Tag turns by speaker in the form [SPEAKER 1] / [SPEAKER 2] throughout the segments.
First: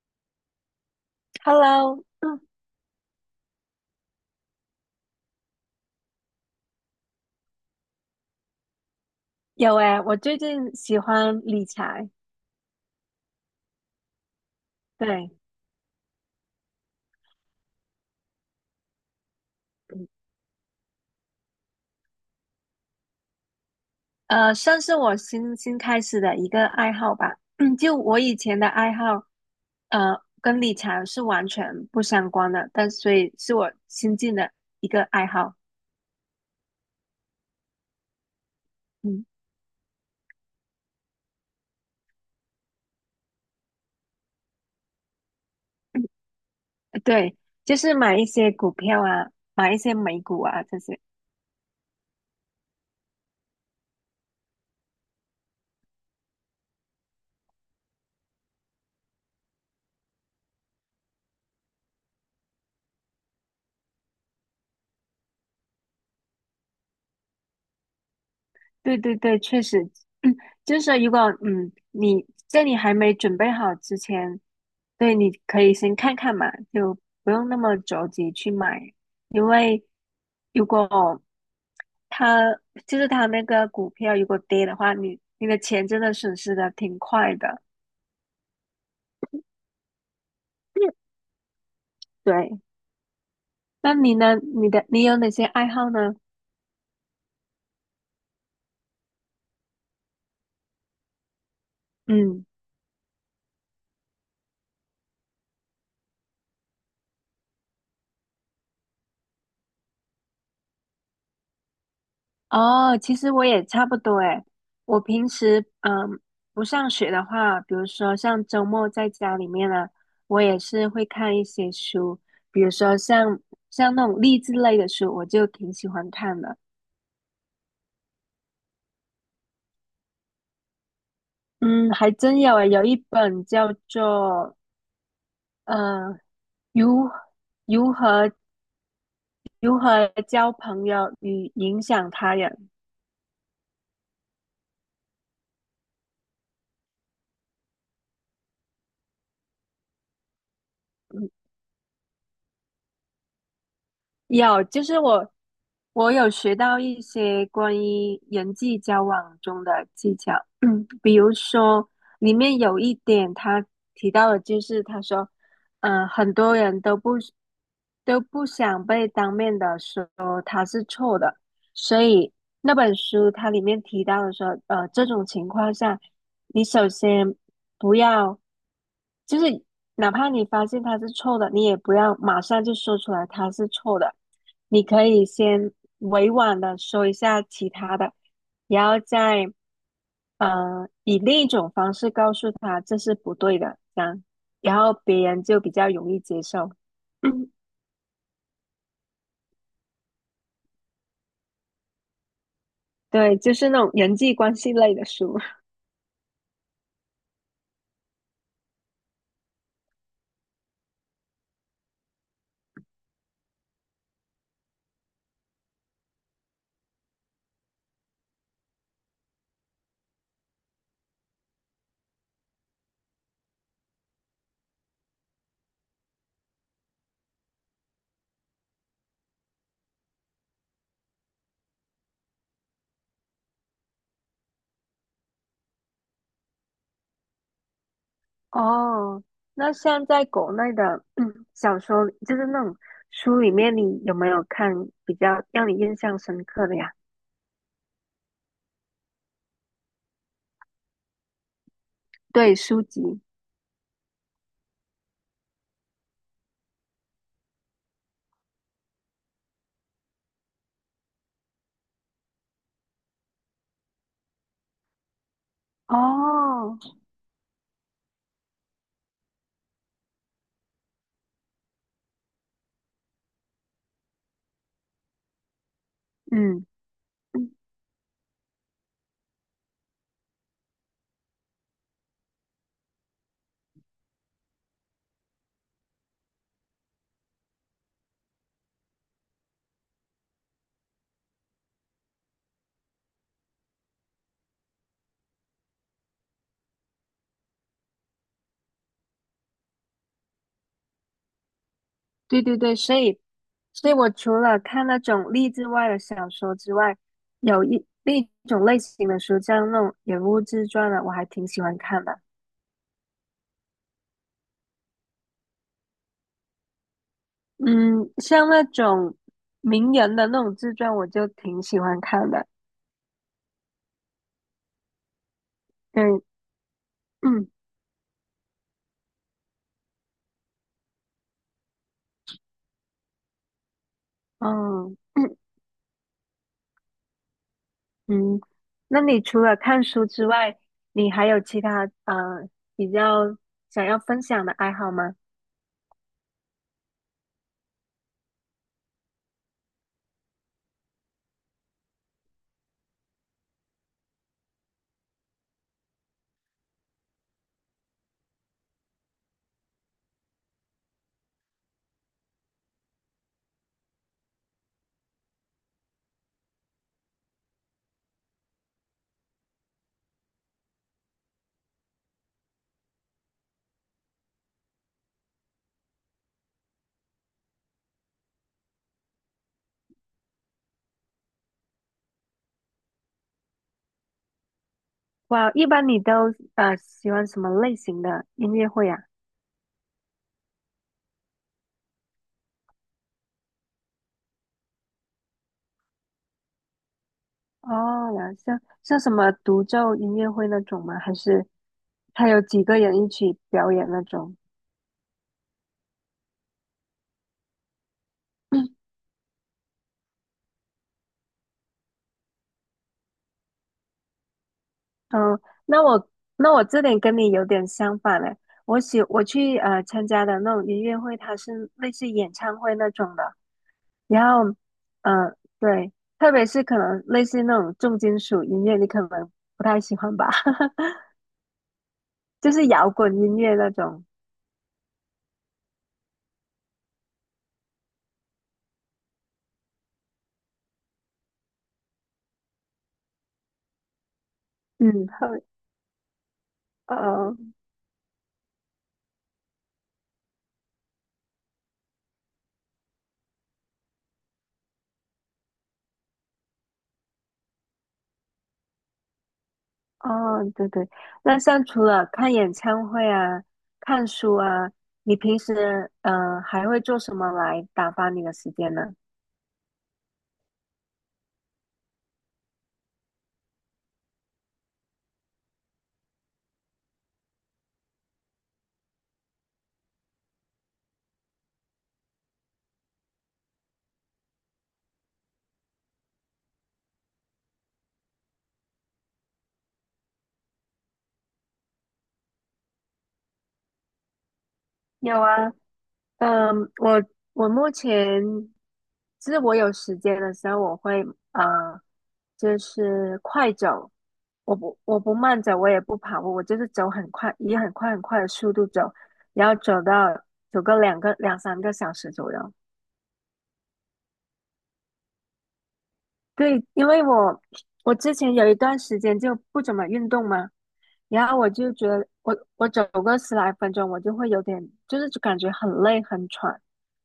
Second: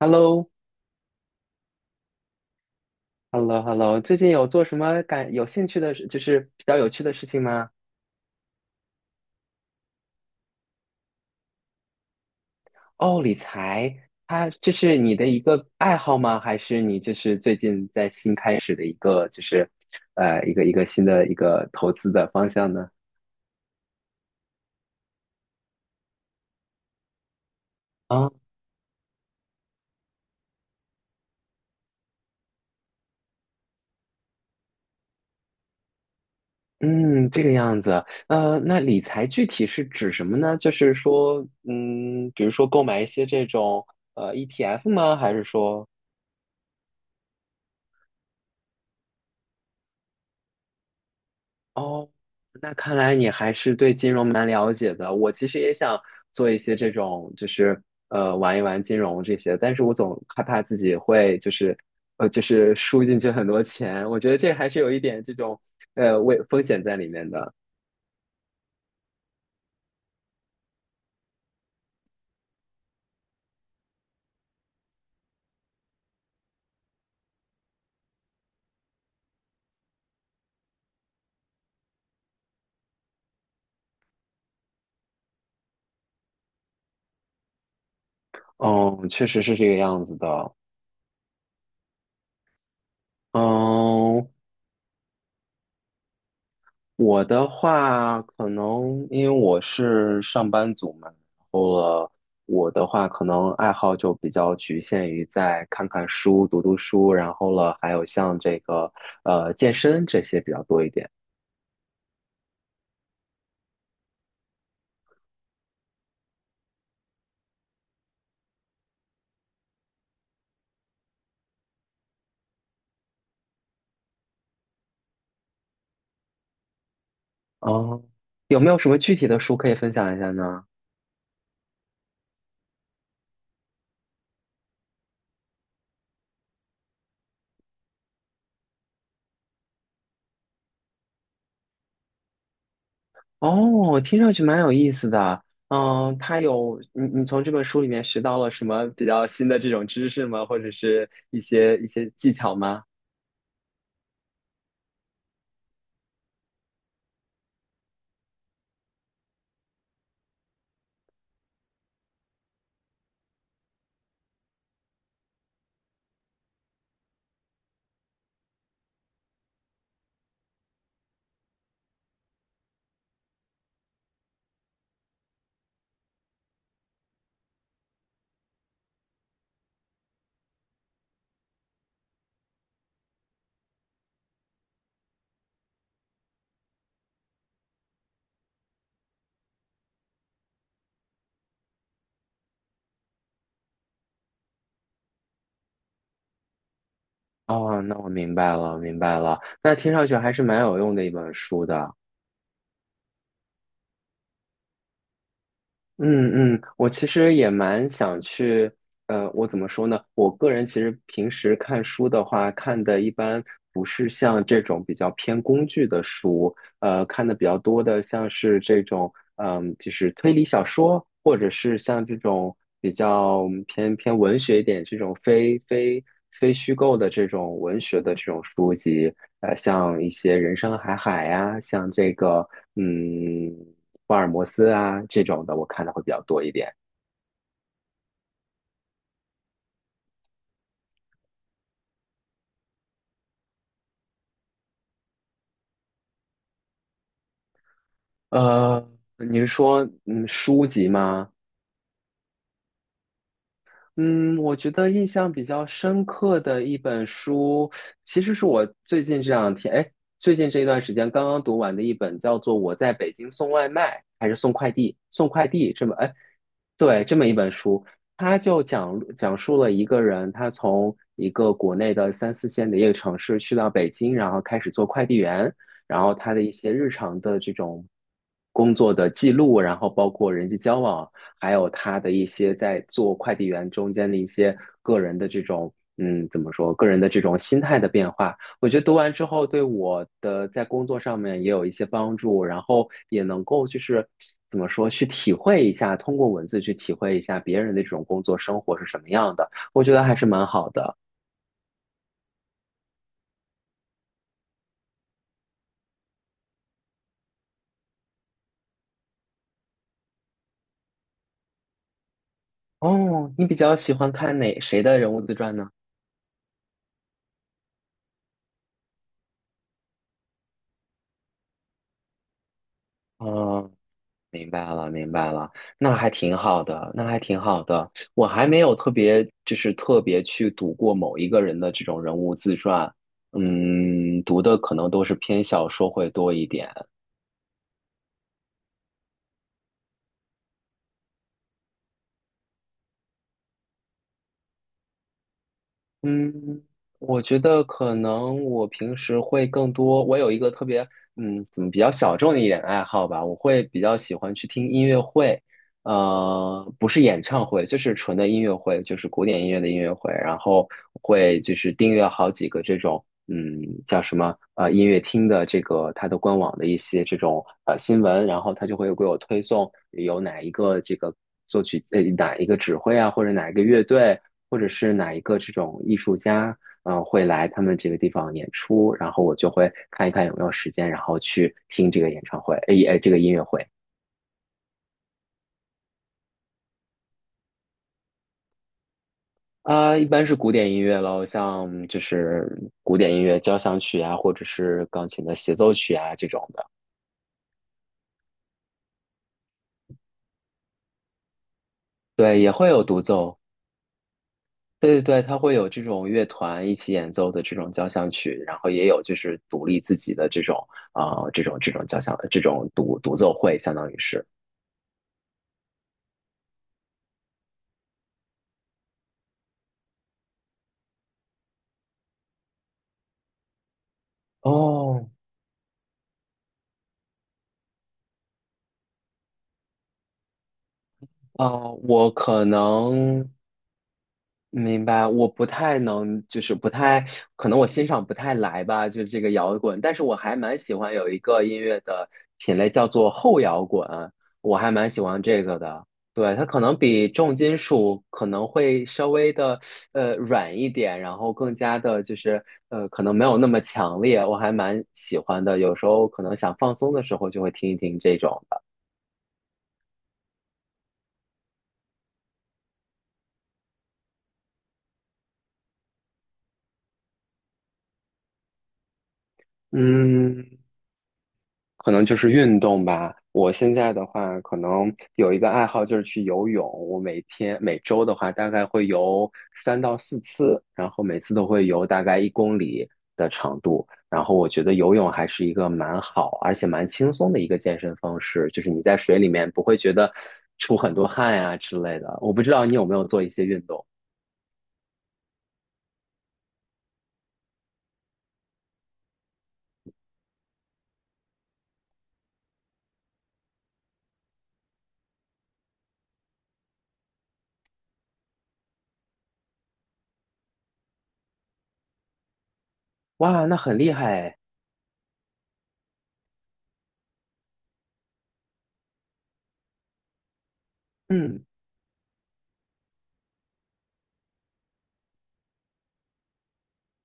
[SPEAKER 1] h e l l o
[SPEAKER 2] Hello，
[SPEAKER 1] h e l l o h e l l o 最近有做什么感有兴趣的事，就是比较有趣的事情吗？
[SPEAKER 2] 有诶，我最近喜欢理财，
[SPEAKER 1] 哦，理财，它这是你的
[SPEAKER 2] 对，
[SPEAKER 1] 一个爱好吗？还是你就是最近在新开始的一个，就是一个新的一个投资的方向呢？
[SPEAKER 2] 算是我新开始的一个爱好吧。就我
[SPEAKER 1] 啊，
[SPEAKER 2] 以前的爱好，跟理财是完全不相关的，但所以是我新进的一个爱好。
[SPEAKER 1] 嗯，这个样子。那理
[SPEAKER 2] 嗯，
[SPEAKER 1] 财具体是指什么呢？就是说，比如说购买一些这种ETF 吗？还是说？
[SPEAKER 2] 对，就是买一些股票啊，买一些美股啊这些。
[SPEAKER 1] 哦，那看来你还是对金融蛮了解的。我其实也想做一些这种，就是玩一玩金融这些，但是我总害怕自己会就是输进去很多钱。我觉得这还是有一点这种危风险在里面的。
[SPEAKER 2] 对对对，确实，就是说如果你在你还没准备好之前。对，你可以先看看嘛，就不用那么着急去买，因为如果它就是它那个股票如果跌的话，你的钱真的损失的挺快的。
[SPEAKER 1] 嗯，确实是这个样子的。
[SPEAKER 2] 对，那你
[SPEAKER 1] 嗯，
[SPEAKER 2] 呢？你有哪些爱好呢？
[SPEAKER 1] 我的话，可能因为我是上班族嘛，然后了，
[SPEAKER 2] 嗯。
[SPEAKER 1] 我的话可能爱好就比较局限于在看看书、读读书，然后了，还有像这个健身这些比较多一点。
[SPEAKER 2] 哦，其实我也差不多诶。我平时嗯不上学的话，比如说像周末在家里面呢，我也是会看一些书，比如说像那种励志类的书，我就挺喜欢看的。
[SPEAKER 1] 哦，有没有什么具体的书可以分享一下呢？
[SPEAKER 2] 嗯，还真有诶，有一本叫做呃如如何如何交朋友与影响他人，
[SPEAKER 1] 哦，听上去蛮有意思的。嗯，它有你从这本书里面学到了什么比较新的这种知识吗？或者是一些技巧吗？
[SPEAKER 2] 有，就是我。我有学到一些关于人际交往中的技巧，嗯，比如说里面有一点他提到的，就是他说，嗯，很多人都不想被当面的说他是错的，所以那本书它里面提到的说，呃，这种情况下，你首先不要，就是哪怕你发现他是错的，你也不要马上就说出来他是错的。你可以先委婉的说一下其他的，然后再以另一种方式告诉他这是不对的，这样，然后别人就比较容易接受。
[SPEAKER 1] 哦，那我明白了，明白了。那听上去还是蛮有用的一本书的。
[SPEAKER 2] 对，就是那种人际关系类的书。
[SPEAKER 1] 嗯嗯，我其实也蛮想去，我怎么说呢？我个人其实平时看书的话，看的一般不是像这种比较偏工具的书，看的比较多的，像是这种就是推理小说，或者是像这种比较偏文学一点这种非虚构的这种文学的这种书籍，像一些《人生海海》呀，像这个嗯福尔摩斯啊这种的，我看的会比较多一点。
[SPEAKER 2] 哦，那像在国内的，嗯小说，就是那种书里面，你有没有看比较让你印象深刻的呀？
[SPEAKER 1] 呃，你是说书籍吗？
[SPEAKER 2] 对，书籍。
[SPEAKER 1] 嗯，我觉得印象比较深刻的一本书，其实是我最近这一段时间刚刚读完的一本，叫做《我在北京送外卖还是送快递》，送快递这么，哎，
[SPEAKER 2] 哦，
[SPEAKER 1] 对，这么一本书，它就讲述了一个人，他从一个国内的三四线的一个城市去到北京，然后开始做快递员，然后他的一
[SPEAKER 2] 嗯。
[SPEAKER 1] 些日常的这种工作的记录，然后包括人际交往。还有他的一些在做快递员中间的一些个人的这种，怎么说，个人的这种心态的变化，我觉得读完之后对我的在工作上面也有一些帮助，然后也能够就是怎么说，去体会一下，通过文字去体会一下别人的这种工作生活是什么样的，我觉得还是蛮好的。
[SPEAKER 2] 对对对，所以，所以我除了看那种励志外的小说之外，有一另一种类型的书，像那种人物自传的，我还挺喜欢看的。
[SPEAKER 1] 哦，你比较喜欢看哪谁的人物自传呢？
[SPEAKER 2] 嗯，像那种名人的那种自传，我就挺喜欢看的。
[SPEAKER 1] 哦，明白了，明白了，那还
[SPEAKER 2] 对，
[SPEAKER 1] 挺好的，那还挺
[SPEAKER 2] 嗯，
[SPEAKER 1] 好的。我还没有特别，就是特别去读过某一个人的这种人物自传，读的可能
[SPEAKER 2] 哦，
[SPEAKER 1] 都是偏 小说会多一点。
[SPEAKER 2] 嗯，那你除了看书之外，你还有其他比较想要分享的爱好吗？
[SPEAKER 1] 嗯，我觉得可能我平时会更多，我有一个特别，怎么比较小众的一点爱好吧，我会比较喜欢去听音乐会，不是演唱会，就是纯的音乐会，就是古典音乐的音乐会，然后会就是订阅好几个这种。嗯，叫什么音乐厅的这个它的官网的一些这种新闻，然后它就会给我推送有哪一个这个作曲哪一个指挥啊，或者哪一个乐队，或者是哪一个这种艺术家，会来他们这个地方演出，然后我就会看一看有没有时间，然后去听这个演唱会，这个音乐会。
[SPEAKER 2] 哇，一般你都喜欢什么类型的音乐会呀？
[SPEAKER 1] 啊，一般是古典音乐喽，像就是古典音乐交响曲啊，或者是钢琴的协奏曲啊这种的。
[SPEAKER 2] 哦，了，像什么独奏音乐会那种吗？还是他
[SPEAKER 1] 对，
[SPEAKER 2] 有
[SPEAKER 1] 也
[SPEAKER 2] 几
[SPEAKER 1] 会
[SPEAKER 2] 个
[SPEAKER 1] 有
[SPEAKER 2] 人
[SPEAKER 1] 独
[SPEAKER 2] 一
[SPEAKER 1] 奏。
[SPEAKER 2] 起表演那种？
[SPEAKER 1] 对对对，它会有这种乐团一起演奏的这种交响曲，然后也有就是独立自己的这种这种交响这种独奏会，相当于是。
[SPEAKER 2] 嗯，那我那我这点跟你有点相反嘞。我去参加的那种音乐会，它是类似演唱会那种的。然后，
[SPEAKER 1] 哦，
[SPEAKER 2] 嗯，对，特别是可能类似那种重金属音乐，你可能不太喜欢吧，
[SPEAKER 1] 我可
[SPEAKER 2] 就是摇滚
[SPEAKER 1] 能。
[SPEAKER 2] 音乐那种。
[SPEAKER 1] 明白，我不太能，就是不太，可能我欣赏不太来吧，就这个摇滚，但是我还蛮喜欢有一个音乐的品类叫做后摇滚，我还蛮喜
[SPEAKER 2] 嗯，
[SPEAKER 1] 欢
[SPEAKER 2] 后
[SPEAKER 1] 这个的。对，它可能比重
[SPEAKER 2] 呃。
[SPEAKER 1] 金属可能会稍微的软一点，然后更加的就是可能没有那么强烈，我还蛮喜欢的。有时候可能想放松的时候就会听一听这种的。
[SPEAKER 2] 哦，对对，那像除了看演唱会啊、看书啊，你平时嗯还会做什么来打发你的时间呢？
[SPEAKER 1] 嗯，可能就是运动吧。我现在的话，可能有一个爱好就是去游泳。我每天每周的话，大概会游3到4次，然后每次都会游大概1公里的长度。然后我觉得游泳还是一个蛮好，而且蛮轻松的一个健身方式，就是你在水里面不会觉得出很多汗呀、之类的。我不知道你有没有做一些运动？
[SPEAKER 2] 有啊，嗯，我我目前就是我有时间的时候，我会啊，就是快走，我不慢走，我也不跑步，我就是走很快，以很快很快的速度走，然后走个两三个小时左右。
[SPEAKER 1] 哇，那很厉害哎
[SPEAKER 2] 对，因为我之前有一段时间就不怎么运动嘛，然后
[SPEAKER 1] 嗯。
[SPEAKER 2] 我就觉得我走个十来分钟，我就会有点就是感觉很累很喘，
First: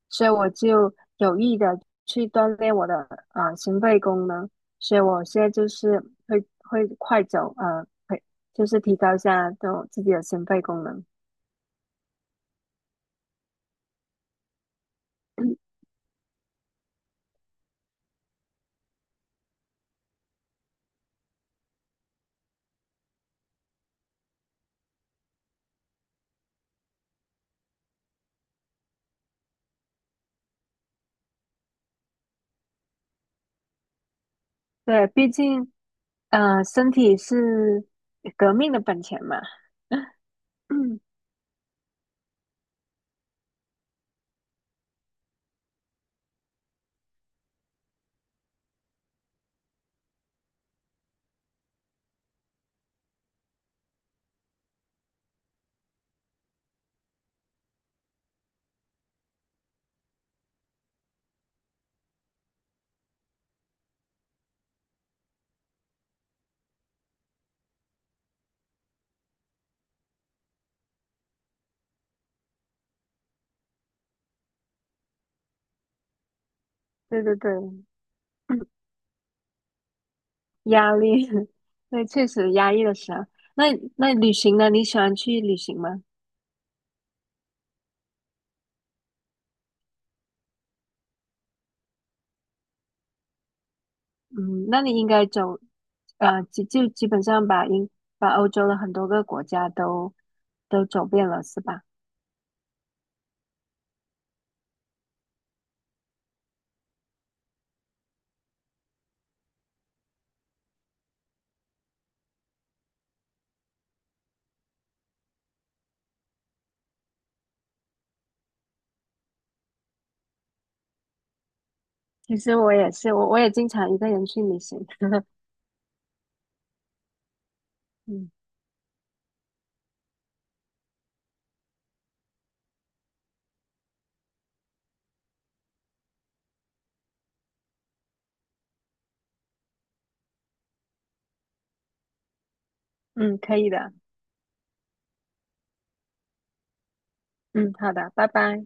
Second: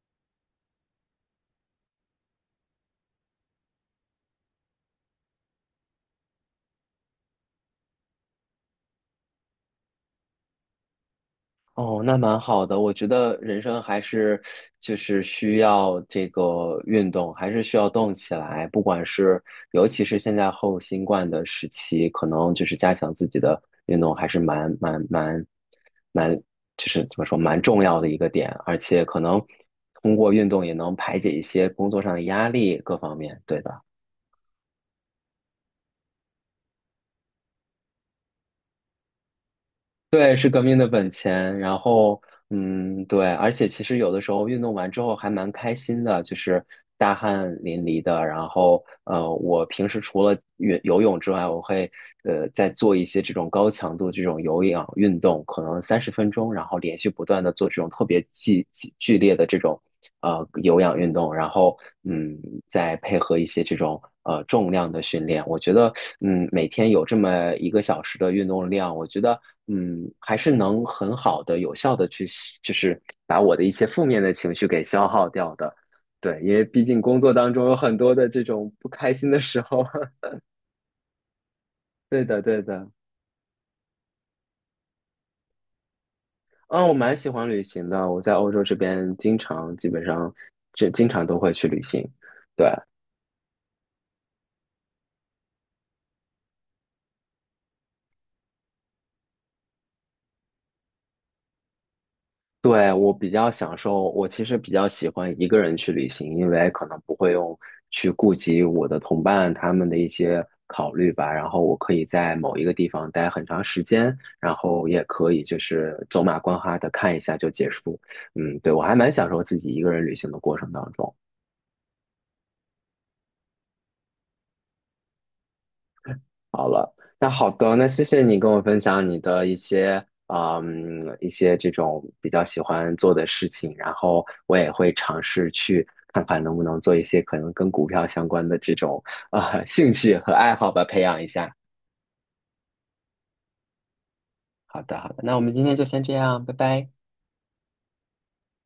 [SPEAKER 2] 所以我就有意的去锻炼我的心肺功能，所以我现在就是会快走，啊，会就是提高一下这种自己的心肺功能。
[SPEAKER 1] 哦，那蛮好的。我觉得人生还是就是需 要这个运动，还是需要动起来。不管是尤其是现在后新冠的时期，可能就是加强自己的运动还是蛮，就是怎么说蛮重要的一个点。而且可能通过运动也能排解一些工作上的压力，各方面。对的。
[SPEAKER 2] 对，毕竟身体是革命的本钱嘛。
[SPEAKER 1] 对，是革命的本 钱。然后，对，而且其实有的时候运动完之后还蛮开心的，就是大汗淋漓的。然后，我平时除了游泳之外，我会再做一些这种高强度这种有氧运动，可能30分钟，然后连续不断的做这种特别剧烈的这种。有氧运动，然后嗯再配合一些这种重量的训练，我觉得每天有这么一个小时的运动量，我觉得还是能很好的有效的去就是把我的一些负面的情绪给消耗掉的。对，因为毕竟 工
[SPEAKER 2] 对
[SPEAKER 1] 作
[SPEAKER 2] 对对。
[SPEAKER 1] 当中有 很多的这种不开心的时候。
[SPEAKER 2] 压力，对，
[SPEAKER 1] 对
[SPEAKER 2] 确
[SPEAKER 1] 的，
[SPEAKER 2] 实
[SPEAKER 1] 对
[SPEAKER 2] 压抑
[SPEAKER 1] 的。
[SPEAKER 2] 的时候。那那旅行呢？你喜欢去旅行吗？
[SPEAKER 1] 嗯，我蛮喜欢旅行的。我在欧洲这边经常，基本上，就经常都会去旅行。对，
[SPEAKER 2] 嗯，那你应该走，呃，基本上把欧洲的很多个国家都都走遍了，是吧？
[SPEAKER 1] 对，我比较享受，我其实比较喜欢一个人去旅行，因为可能不会用去顾及我的同伴他们的一些考虑吧。然后我可以在某一个地方待很长时间，然后也可以就是走马观花的看一下就结束。嗯，对，我还蛮享受自己一个人旅行的过程当中。
[SPEAKER 2] 其实我也是，我也经常一个人去旅行。
[SPEAKER 1] 好了，那好的，那谢谢
[SPEAKER 2] 嗯
[SPEAKER 1] 你跟我分享你的一些，一些这种比较喜欢做的事情，然后我也会尝试去看看能不能做一些可能跟股票相关的这种兴趣和爱好吧，培养一下。
[SPEAKER 2] 嗯，可以的。
[SPEAKER 1] 好的，好的，那我们今天就先这样，拜拜。
[SPEAKER 2] 嗯，好的，拜拜。